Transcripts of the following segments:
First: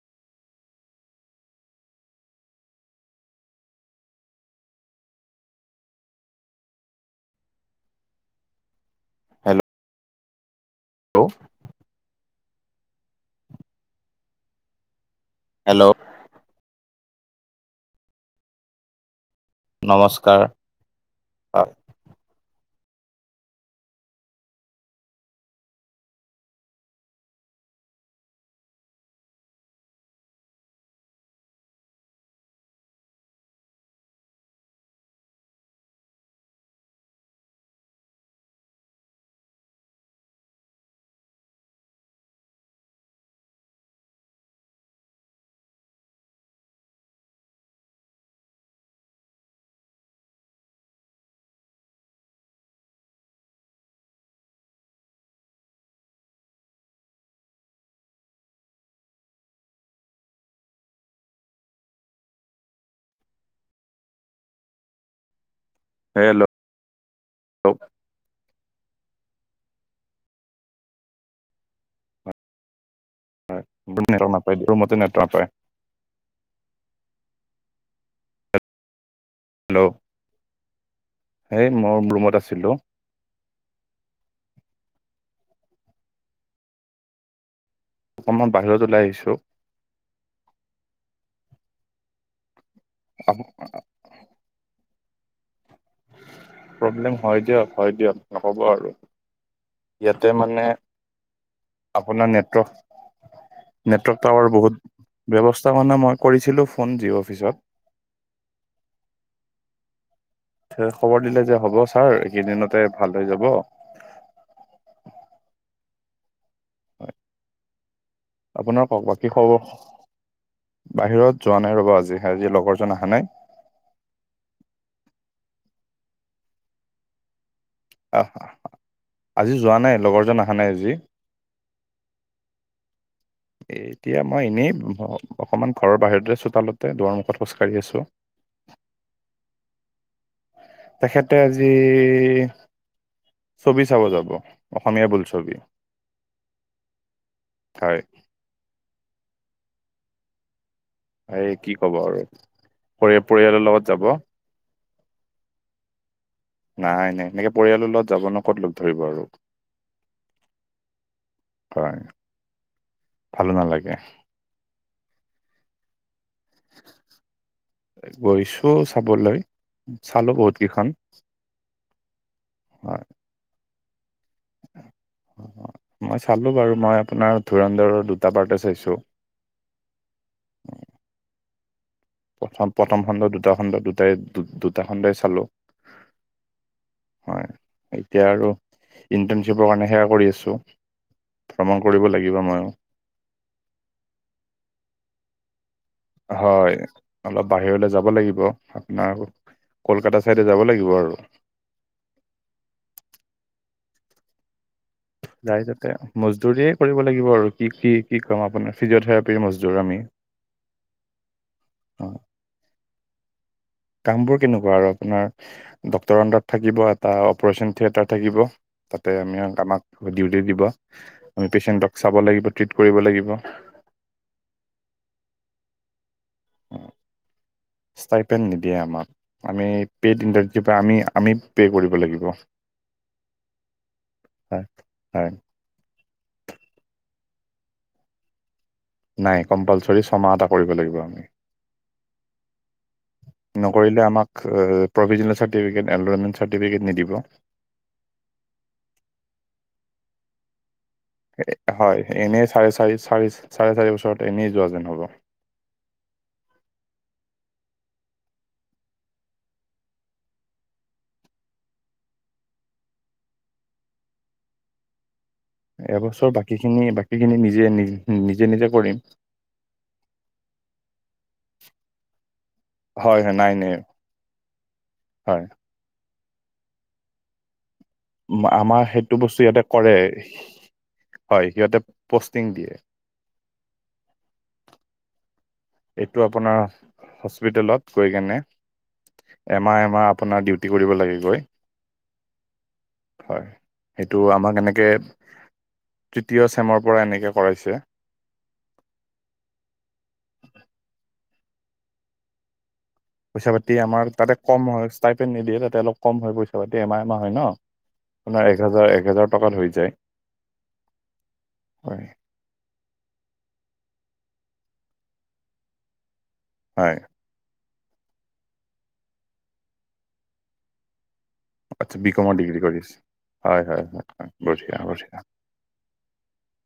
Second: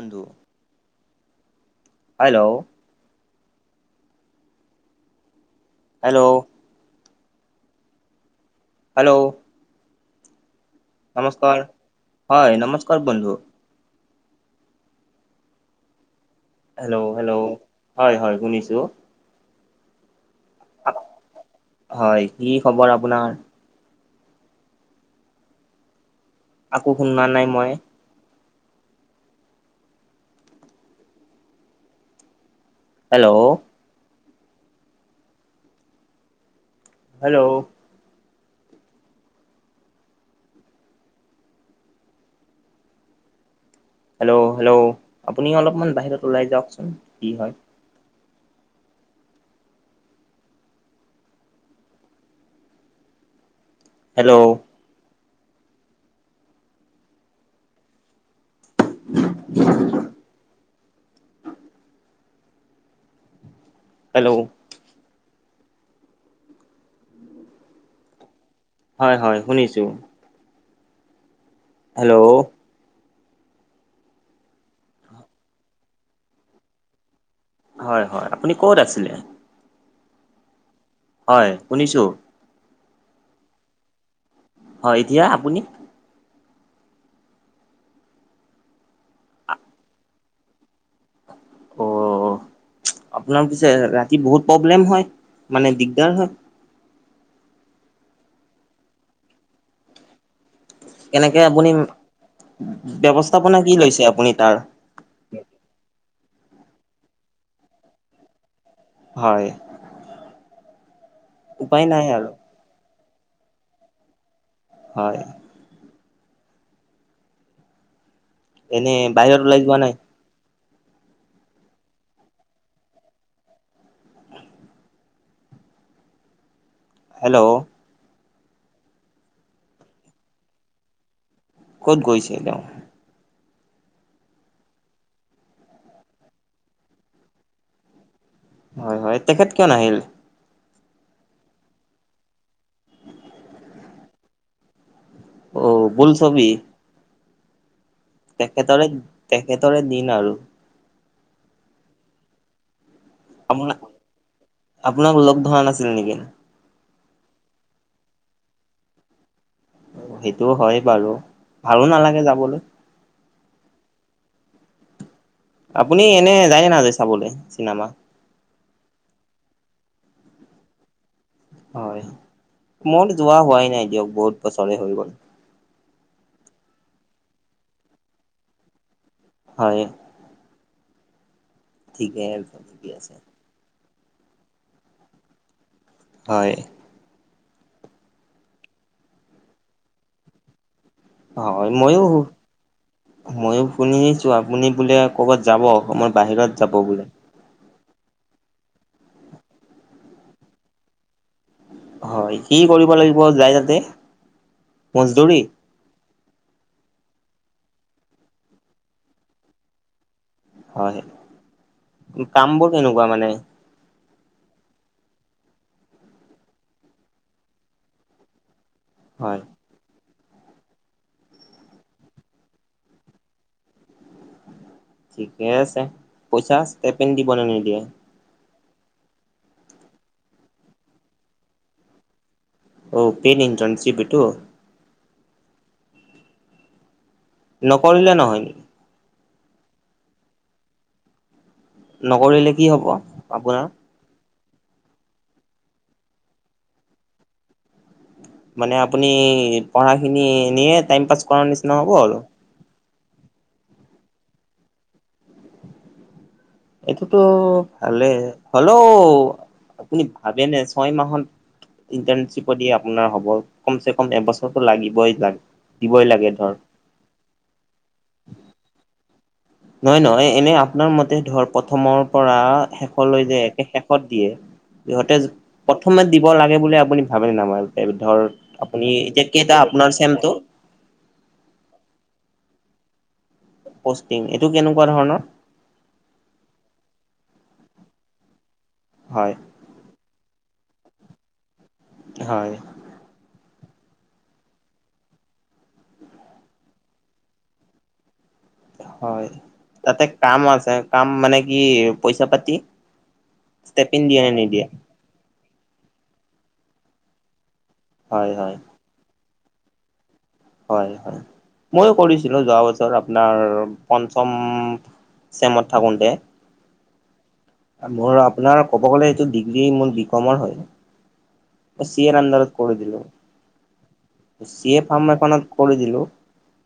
[unintelligible] Hello. Hello. Hello hello. নমস্কাৰ। হয়, নমস্কাৰ বন্ধু। হেল্ল'। হেল্ল', হেল্ল', হয় হয় শুনিছোঁ। নমস্কাৰ, অ'। হয়, কি খবৰ আপোনাৰ? আকৌ শুনা নাই মই। হেল্ল'। হেল্ল'। হেল্ল', হেল্ল', আপুনি অলপমান বাহিৰত ওলাই যাওকচোন কি হয়। হেল্ল'। [unintelligible] হেল্ল'। হেল্ল' হয়, হয়, শুনিছো। হেল্ল'। [unintelligible] নেটৱৰ্ক নাপাই। হয়, হয়, আপুনি ক'ত আছিলে? হেল্ল', হয় হেই মই শুনিছো ৰুমত আছিলোঁ। হয়, এতিয়া আপুনি? অকণমান বাহিৰত ওলাই আহিছোঁ। অ', আপোনাৰ পিছে ৰাতি বহুত প্ৰব্লেম হয়, মানে দিগদাৰ হয়। প্ৰব্লেম হয় দিয়ক, হয় দিয়ক, নক'ব আৰু। ইয়াতে মানে কেনেকে আপুনি, আপোনাৰ নেটৱৰ্ক ব্যৱস্থাপনা কি লৈছে নেটৱৰ্ক আপুনি টাৱাৰ তাৰ? বহুত ব্যৱস্থা মানে মই কৰিছিলোঁ ফোন জিঅ' অফিচত। হয়। খবৰ দিলে যে, হ'ব উপায় নাই ছাৰ আৰু এইকেইদিনতে ভাল হৈ যাব। হয়। হয়। আপোনাৰ এনে কওক বাকী বাহিৰত ওলাই খবৰ? যোৱা নাই বাহিৰত যোৱা নাই ৰ'বা আজি, আজি লগৰজন আহা নাই। হেল্ল'। আহ, আজি যোৱা নাই লগৰজন আহা নাই আজি। ক'ত গৈছে তেওঁ? এ এতিয়া মই এনেই অকমান ঘৰৰ বাহিৰতে চোতালতে দুৱাৰ মুখত খোজকাঢ়ি আছো। হয় হয়, তেখেত কিয় নাহিল? তেখেতে আজি, ছবি চাব যাব অসমীয়া বোলছবি। অ', বোলছবি। হয়। তেখেতৰে, তেখেতৰে দিন আৰু। এই কি কবা আৰু। পৰি পৰিয়ালৰ আপাৰ, লগত যাব। আপোনাক লগ ধৰা নাছিল নিকি? নাই নাই, এনেকে পৰিয়ালৰ লগত যাব ন ক'ত লগ ধৰিব আৰু। সেইটোও হয় বাৰু ভালো হয় নালাগে যাবলৈ। ভালো নালাগে। আপুনি এনে যায় নে নাযায় চাবলে চিনেমা? গৈছো চাবলৈ, চালো বহুত কিখন। হয় মোৰো যোৱা হোৱাই নাই দিয়ক বহুত বছৰে হৈ গ'ল। মই চালো বাৰু মই আপোনাৰ ধোৰধৰৰ দুটা পাৰ্টে চাইছো। হয়। ঠিকে প্ৰথম ঠিকে প্ৰথম আছে খণ্ড দুটা খণ্ড দুটাই দুটা খণ্ডই চালো। হয়। হয় এতিয়া আৰু ইণ্টাৰণশ্বিপৰ কাৰণে সেয়া কৰি আছো। ভ্ৰমণ কৰিব লাগিব মইও। মইয়ো শুনিছো আপুনি বোলে ক'বাত যাব অকমান। হয়। অলপ বাহিৰলৈ যাব লাগিব আপোনাৰ কলকাতা চাইডে যাব লাগিব আৰু। হয় কি কৰিব লাগিব যায় তাতে মজদুৰি। তাতে মজদুৰিয়ে কৰিব লাগিব আৰু কি কি কি ক'ম আপোনাৰ ফিজিঅথেৰাপিৰ মজদুৰ আমি। হয় কাম বোৰ কেনেকুৱা মানে? কাম বোৰ কেনেকুৱা আৰু আপোনাৰ ডক্টৰ আনদাৰত থাকিব এটা অপাৰেচন থিয়েতাৰ থাকিব। তাতে হয় আমি আমাক ডিউটি দিব আমি পেচেণ্টক চাব লাগিব ট্ৰিট কৰিব লাগিব। ঠিকে আছে পইচা কেপেন দিব ‍নে নিদিয়ে? পেন নিদিয়ে আমাক আমি পে'ট ইণ্ডাষ্ট্ৰীৰ পৰা আমি আমি পে' কৰিব লাগিব। অ পেইড ইণ্টাৰ্ণশ্বিপ এইটো। হয় হয়। নকৰিলে নহয়। নাই কম্পালচৰি ছমাহ এটা কৰিব লাগিব আমি। নকৰিলে কি হ'ব আপোনাৰ? কৰিলে আমাক প্ৰভিজনেল চাৰ্টিফিকেট এনৰলমেণ্ট চাৰ্টিফিকেট নিদিব। মানে আপুনি পঢ়াখিনি এনেয়ে টাইম পাছ কৰাৰ নিচিনা হ'ব হয় আৰু এনেই চাৰে চাৰি চাৰি চাৰে চাৰি বছৰত এনেই যোৱা যেন হ'ব। এইটোতো ভালে হলেও আপুনি ভাবেনে ছয় মাহত ইণ্টাৰ্ণশ্বিপত দি আপোনাৰ হ'ব কমচে কম এবছৰটো লাগিবই যাক এবছৰ বাকী খিনি বাকী খিনি নিজে নি নিজে নিজে কৰিম। নহয় নহয় এনেই আপোনাৰ মতে ধৰ প্ৰথমৰ পৰা হয় শেষলৈ হয় যে নাই একে নাই শেষত দিয়ে সিহঁতে হয় প্ৰথমে দিব লাগে বুলি আপুনি ভাবে নাই বাৰু ধৰ ম- আমাৰ আপুনি সেইটো এতিয়া বস্তু কেইটা ইয়াতে কৰে আপোনাৰ চেমটো? হয় সিহঁতে পষ্টিং দিয়ে। পষ্টিং, এইটো কেনেকুৱা ধৰণৰ? এইটো আপোনাৰ হস্পিটেলত গৈ কেনে। হয়। এমাহ এমাহ আপোনাৰ ডিউটি কৰিব লাগিবই। হয়। হয় সেইটো আমাক এনেকে তৃতীয় চেমৰ পৰা এনেকে কৰাইছে। হয় তাতে কাম আছে কাম মানে কি পইচা পাতি পইচা পাতি ষ্টেপিন আমাৰ দিয়ে নে তাতে নিদিয়ে কম হয়। তাতে নিদিয়ে তাতে অলপ কম হয় পইছা পাতি এমাহ এমাহ হয় ন হয় আপোনাৰ হয় এক হাজাৰ এক হাজাৰ টকাত হৈ যায়। হয় হয় ময়ো হয় কৰিছো। আছিলোঁ যোৱা বছৰ আপোনাৰ পঞ্চম চেমত থাকোতে। হয়। মোৰ আপোনাৰ ক'ব গ'লে এইটো ডিগ্ৰী মোৰ বি কমৰ হয়। মই আচ্ছা চি বি এৰ কমৰ আণ্ডাৰত ডিগ্ৰী কৰি আছে দিলো হয় হয়। হয় চি বঢ়িয়া এ ফাৰ্ম বঢ়িয়া এখনত কৰি দিলো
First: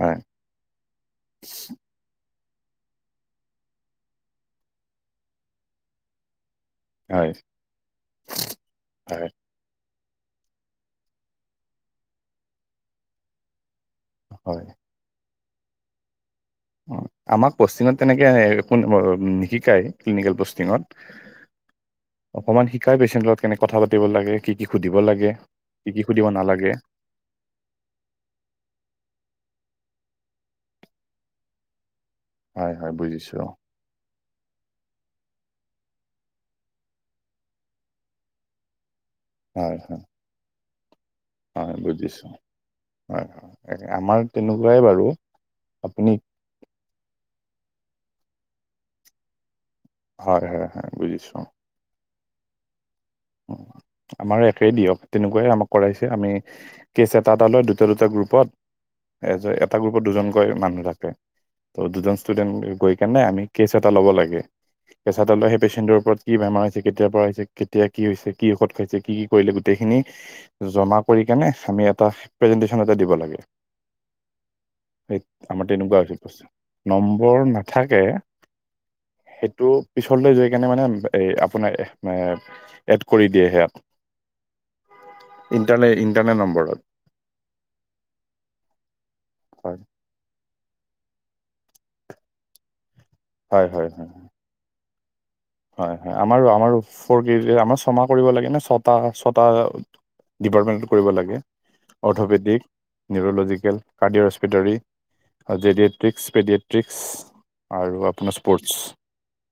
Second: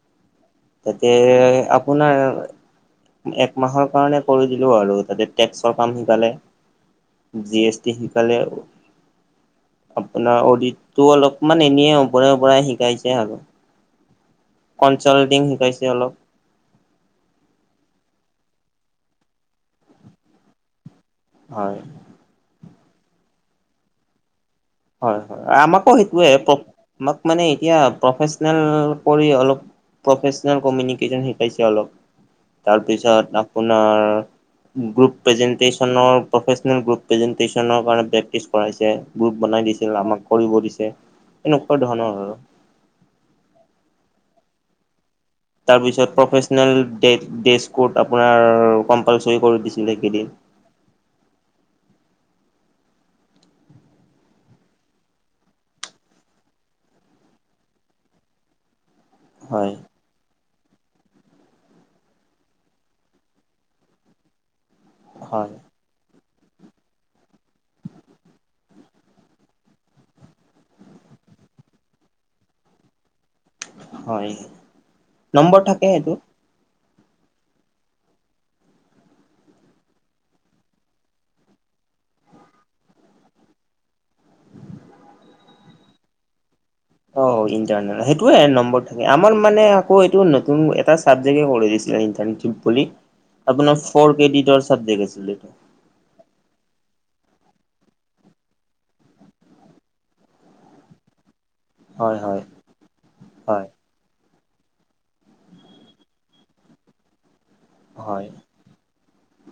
হয় তাতে শোনাৰ [unintelligible] একমাহৰ কাৰণে কৰি দিলো আৰু, তাতে টেক্সৰ কাম শিকালে। হয় জি এছ টি শিকালে। হয় আপোনাৰ অডিতটো অলপমান এনে ওপৰে উপৰে শিকাইছে আৰু। হয়। কনচাল্টিং শিকাইছে অলপ। অ' আমাক পষ্টিঙত তেনেকে, নিশিকাই, ক্লিনিকেল পষ্টিঙত। হয়। অকমান শিকাই পেচেণ্টৰ লগত কেনেক কথা পাতিব লাগে, কি কি সুধিব হয় লাগে, হয় আমাকো কি কি সেইটোৱে সুধিব নালাগে। আমাক মানে এতিয়া প্ৰফেচনেল কৰি অলপ প্ৰফেচনেল কমিনিকেশ্যন শিকাইছে অলপ, হয় হয় তাৰপিছত বুজিছোঁ আপোনাৰ গ্ৰুপ প্ৰেজেন্তেচনৰ প্ৰফেচনেল গ্ৰুপ প্ৰেজেন্তেচনৰ কাৰণে প্ৰেক্টিছ কৰাইছে, গ্ৰুপ বনাই হয় দিছিল হয় আমাক কৰিব দিছে। হয় এনেকুৱা ধৰণৰ বুজিছোঁ, আৰু হয় হয়, আমাৰ তেনেকুৱাই বাৰু। তাৰ পাছত আপুনি ফ্ৰফেচনেল দে, ডেক্স কোড আপোনাৰ কম্পালচৰি কৰি দিছে। হয়-হয় হয় বুজিছো। আমাৰ একেই দিয়ক, তেনেকুৱাই আমাক কৰাইছে, আমি কেচ এটা এটা লয় দুটা দুটা গ্ৰুপত এজ হয় এটা গ্ৰুপত দুজনকৈ মানুহ থাকে, ত' দুজন ষ্টুডেন্ট গৈ কেনে আমি কেচ এটা ল'ব লাগে। কেঁচা তালৰ হয় সেই পেচেণ্টোৰ ওপৰত কি বেমাৰ হৈছে কেতিয়াৰ পৰা হৈছে, ‌কেতিয়া কি হৈছে কি ঔষধ খাইছে, কি কি কৰিলে, গোটেইখিনি জমা কৰি কেনে, আমি এটা প্ৰেজেন্টেশ্বন এটা দিব লাগে। হয় স নম্বৰ আমাৰ থাকে তেনেকুৱা সেইটো হৈছিল, প্ৰশ্ন নম্বৰ নাথাকে। সেইটো পিছলৈ যৈ কেনে মানে, ‌এ আপোনাৰ কৰি দিয়ে সেয়াত। ইণ্টাৰনে, ইণ্টাৰনেট নম্বৰত। অ' ইটাৰনেট, সেইটোৱে নম্বৰ থাকে, আমাৰ মানে হয় আকৌ এইটো নতুন এটা চাবজেক্টে কৰি দিছে ইণ্টাৰনেট। [unintelligible] হয় আপোনাৰ হয় হয় ফৰ কেডৰ চাবজেক্ আছিলটো। হয় হয়, আমাৰো আমাৰো, ফৰ কেজি আমাৰ ছমাহ কৰিব লাগে ন, ছটা ছটা ডিপাৰ্টমেণ্টত কৰিব লাগে, হয় হয় অৰ্থপেডিক, হয় নিউৰলজিকেল কাৰ্ডিঅ', হস্পিটাৰী, জেডিয়েট্ৰিকস, পেডিয়েট্ৰিকস আৰু হয়। আপোনাৰ স্পৰ্টচ।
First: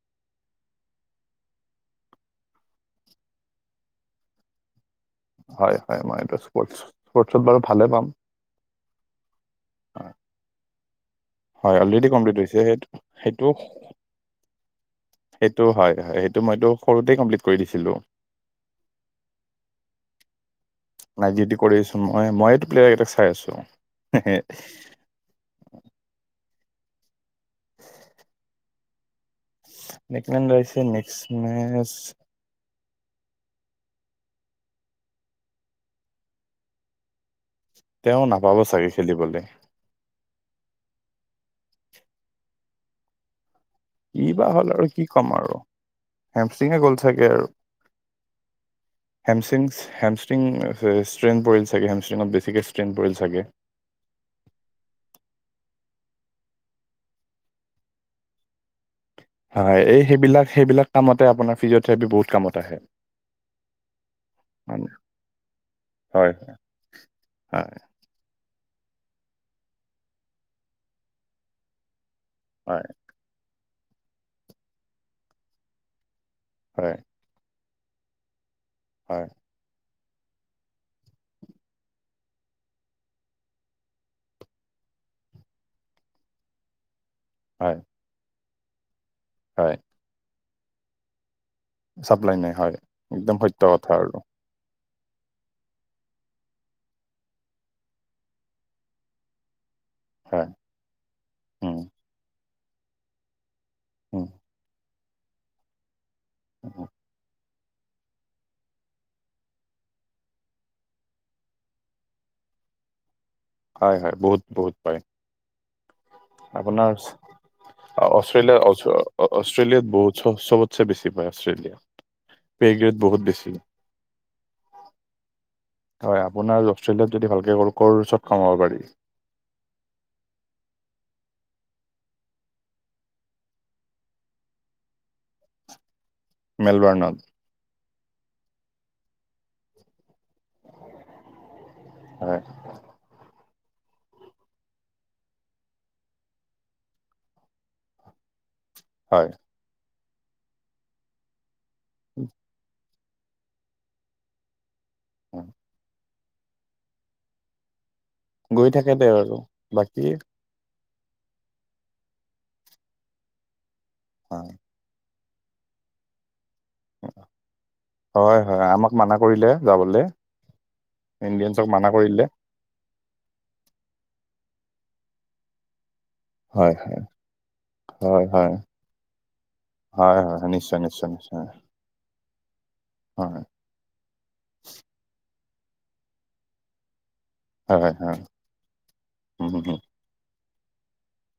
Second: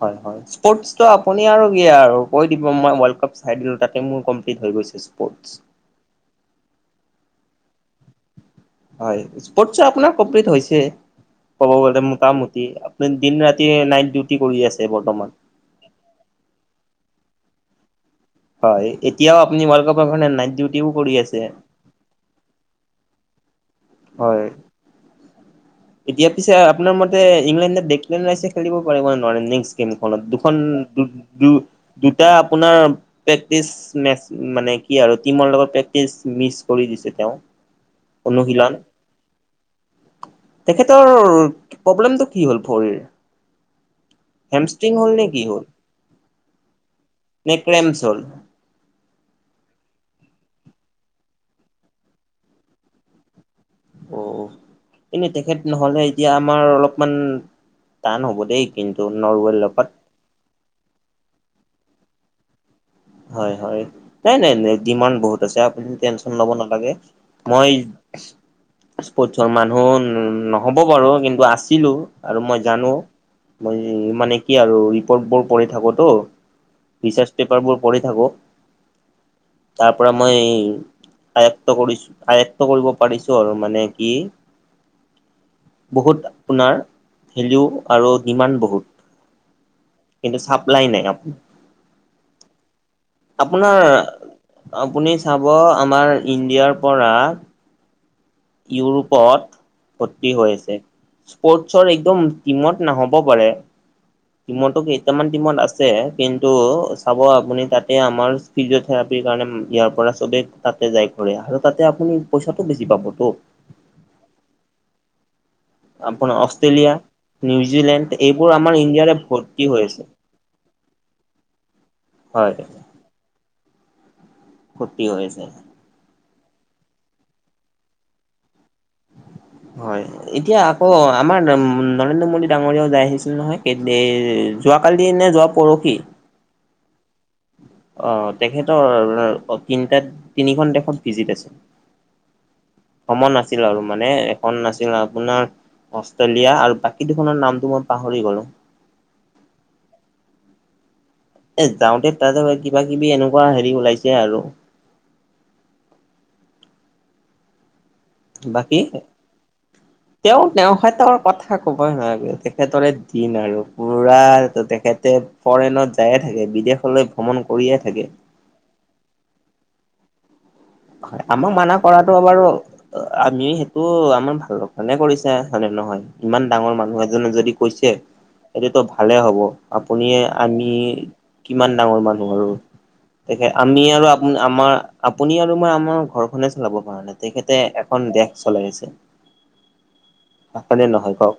হয় হয়। স্পৰ্টচটো আপুনি আৰু দিয়ে আৰু, কৈ দিব মই ৱৰ্ল্ড কাপ চাই দিলো তাতে মোৰ কমপ্লিট হৈ গৈছে। স্পৰ্টছ। হয় হয় মই এইটো, [unintelligible] বাৰু ভালে পাম। হয়, স্পৰ্ট চে আপোনাৰ কমপ্লিট হৈছে। ক'ব হয় গলে অলৰেডি কমপ্লিট হৈছে মোটামুটি, সেইটো আপুনি দিন সেইটো ৰাতি নাইট ডিউটি কৰি আছে বৰ্তমান। সেইটো হয় হয়, সেইটো মইতো সৰুতেই কমপ্লিট কৰি দিছিলোঁ। হয, এতিয়াও আপুনি ৱালপেপাৰ্ কাৰনে নাই ড নাই যিটো কৰি আছো মই, মই এইটো প্লেয়াৰ এটা চাই আছো, হয়। [unintelligible] এতিয়া পিছে আপোনাৰ মতে ইংলেণ্ডত [unintelligible] খেলিব পাৰিব নে নোৱাৰে নেক্স [unintelligible] নেকলেন দুখন, ৰাইছে নেক্সট মেচ দুটা আপোনাৰ প্ৰেটি মেচ, মানে কি আৰু টিমৰ লগত প্ৰে্টি মিচ কৰি দিছে তেওঁ। তেওঁ নাপাব অনুশীলন চাগে খেলিবলে। তেখেতৰ প্ৰব্লেমটো কি হ'ল ভৰিৰ? কি বা হ'ল আৰু, হেমষ্ট্ৰিং কি নে ক'ম আৰু, হ'ল হেমষ্টিঙে গ'ল চাগে আৰু। নে ক্ৰেমছ হ'ল হেমষ্টিং, হেমষ্টিং ষ্ট্ৰেইন পৰিল চাগে, হেমষ্টিঙত বেছিকৈ ষ্ট্ৰেইন পৰিল চাগে। অ অ এনেই তেখেত নহ'লে এতিয়া আমাৰ অলপমান টান হ'ব দেই কিন্তু নৰৱেল হয় লগত [unintelligible] এই সেইবিলাক সেইবিলাক কামতে আপোনাৰ ফিজিঅ'থেৰাপি বহুত কামত আহে হয় হয় নাই নাই হয় ডিমাণ্ড বহুত আছে আপুনি টেনশন হয় লব নালাগে মই হয় স্পৰ্টচৰ মানুহ নহ'ব পাৰো কিন্তু আছিলো আৰু মই হয় জানো মই মানে কি আৰু ৰিপৰ্ট বোৰ পঢ়ি থাকো তো হয় ৰিচাৰ্চ পেপাৰবোৰ পঢ়ি থাকো হয় তাৰ পৰা মই আয়ত্ত কৰিছো আয়ত্ত কৰিব পাৰিছো আৰু মানে কি বহুত আপোনাৰ ভেলিউ হয় আৰু ডিমাণ্ড বহুত হয় কিন্তু চাপ্লাই নাই আপ চাপ্লাই নাই হয়। একদম সত্য আপোনাৰ কথা আৰু আপুনি চাব আমাৰ ইণ্ডিয়াৰ পৰা ইউৰোপত ভৰ্তি হয় হৈ আছে উম, স্পৰ্টচৰ একদম টিমত নহ'ব পাৰে উম, টিমতো কেইটামান টিমত আছে কিন্তু উম। চাব আপুনি তাত এই আমাৰ ফিজিঅ'থেৰাপিৰ কাৰণে ইয়াৰ পৰা চবেই তাতে যায় ঘৰেয়া আৰু তাতে আপুনি পইচাটো বেছি পাব। টো হয় হয় বহুত বহুত পাৰে আপোন অষ্ট্ৰেলিয়া নিউজিলেণ্ড এইবোৰ অষ্ট্ৰেলিয়া অ- আমাৰ ইণ্ডিয়াৰে অ- ভৰ্তি অষ্ট্ৰেলিয়াত হৈ আছে। বহুত চ- হয় পেগৈত বহুত বেছি ফূৰ্তি হৈ আছে হয় আপোনাৰ অষ্ট্ৰেলিয়াত যদি ভালকে কৰ কৌৰৰ ওচৰত কমাব পাৰি হয় এতিয়া আকৌ আমাৰ নৰেন্দ্ৰ মোদী ডাঙৰীয়াও যাই আহিছিল নহয় যোৱাকালি নে যোৱ পৰহি মেলবৰ্ণৱ অ তেখেতৰ তিনিটাত তিনিখন দেশত ভিজিট আছিল হয় ভ্ৰমণ আছ ছিল আৰু মানে এখন নাছিল আপোনাৰ অষ্ট্ৰেলিয়া আৰু বাকী দুখনৰ নামটো মই পাহৰি গলো হয় এ যাওঁতে তাতে কিবা কিবি এনেকুৱা হেৰি ওলাইছে আৰু উম গৈ বাকী থাকে তেওঁ আৰু বাকী তেওঁ হেতৰ কথা ক'বই নালাগে তেখেতৰে দিন আৰু পোৰা হয় তেখেতে ফৰেনত যায়ে থাকে বিদেশলৈ ভ্ৰমণ কৰিয়ে থাকে। হয় হয় আমাক মানা কৰিলে যাবলে। হয় আমাক মানা কৰাটো বাৰু আমি সেইটো আমাৰ ভাল কাৰণে কৰিছে হয়নে নহয় ইমান হয় ডাঙৰ হয় মানুহ এজনে যদি কৈছে হয় হয় এইটোতো ভালে হব আপুনি হয় হয় হয় আমি নিশ্চয় নিশ্চয় নিশ্চয় কিমান ডাঙৰ মানুহ আৰু হয়। তেখে আমি আৰু আপ আমাৰ আপুনি আৰু মই আমাৰ ঘৰখনে চলাব পৰা নাই। তেখেতে হয় এখন হয় দেশ চলাই আছে, উম হুম হয় নে নহয় কওঁক?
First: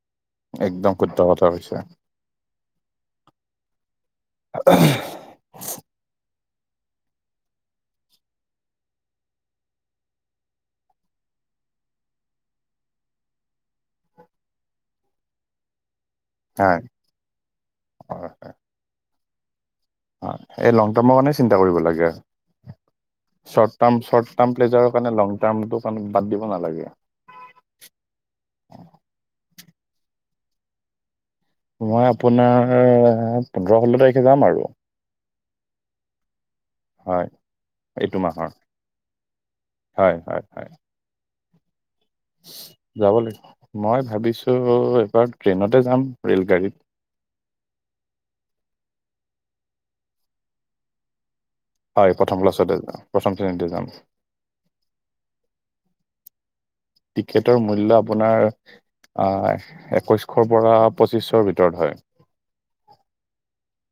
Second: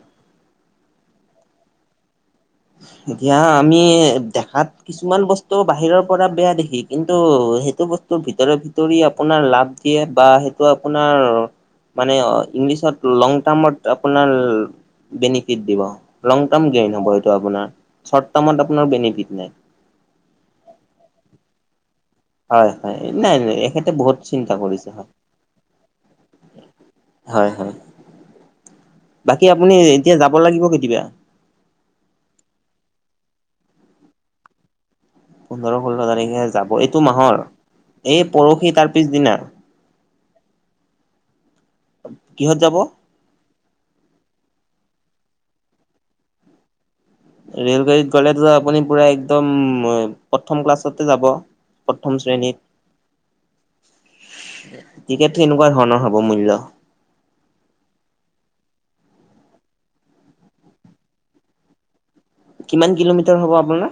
একদম শুদ্ধ কথা কৈছে। এতিয়া আমি দেখাত কিছুমান বস্ টো বাহিৰৰ পৰা বেয়া দেখি কিন্তু সেইটো বস্তুৰ ভিতৰে ভিতৰি আপোনাৰ লাভ দিয়ে বা সেই টো আপোনাৰ মানে ইংলিছত লং টাৰ্মত আপোনাৰ বেনিফিট দিব লং টাইম হয় গেন হ'ব সেইটো আপোনাৰ, চৰ্ত টাৰ্মত আপোনাৰ বেনিফিট নাই। অ', এই লং টাৰ্মৰ কাৰণে চিন্তা কৰিব লাগে। হয় হয় নাই নাই শ্বট এখেতে বহুত টাৰ্ম-শ্বট চিন্তা টাৰ্ম কৰিছে প্লেজাৰৰ হয় কাৰণে লং টাৰ্ম টো বাদ দিব নালাগে। হয়, হয়। বাকী আপুনি এতিয়া যাব লাগিব কেতিয়া? মই আপোনাৰ পোন্ধৰ ষোল্ল তাৰিখে যাম আৰু। পোন্ধৰ ষোল্ল তাৰিখে যাব এইটো হয় মাহৰ, এইটো এই মাহৰ পৰহি তাৰ পিছদিনা? হয় হয় হয় কিহত যাব? যাব লাগিব। মই ভাবিছোঁ এবাৰ ট্ৰেইনতে যাম ৰে'লগাড়ীত। ৰেল গাড়ীত গ'লেতো আপুনি পুৰা একদম প্ৰথম ক্লাছতে যাব। হয় প্ৰথম ক্লাছতে যাম, প্ৰথম শ্ৰেণীতে যাম। টিকেটটো কেনেকুৱা ধৰণৰ হব মূল্য? টিকেটৰ মূল্য আপোনাৰ আহ একৈশশৰ পৰা পঁচিশৰ ভিতৰত হয়। কিমান কিলোমিটাৰ হ'ব আপোনাৰ?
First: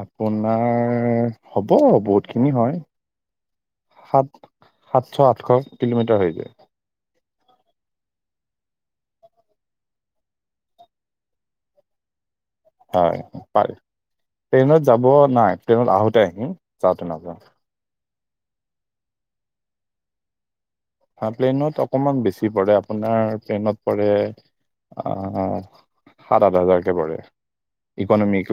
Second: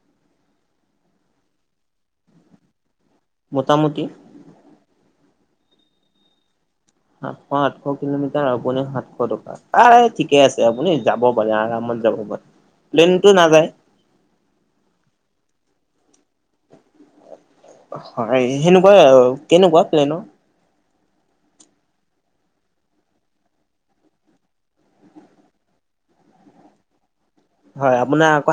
আপোনাৰ হ'ব, বহুত খিনি হয়। মোটামুটি? সাত সাতশ আঠশ কিলোমিটাৰ হৈ যায়। সাতশ আঠশ কিলোমিটাৰ আপুনি সাতশ টকা। আ ঠিকে আছে আপুনি যাব পাৰে আৰামত যাব পাৰে। হয় প্লেনটো নাযায় পাৰি ট্ৰেইনত যাব নাই ট্ৰেইনত আহোতে আহিম যাওঁতে নাযাওঁ। হয় সেনেকুৱা আৰু, কেনেকুৱা প্লেনৰ? হা প্লেইনত অকণমান বেছি পৰে আপোনাৰ প্লেনত পৰে সাত আঠ হাজাৰকে পৰে। হয় আপোনাৰ ইকনমিক অক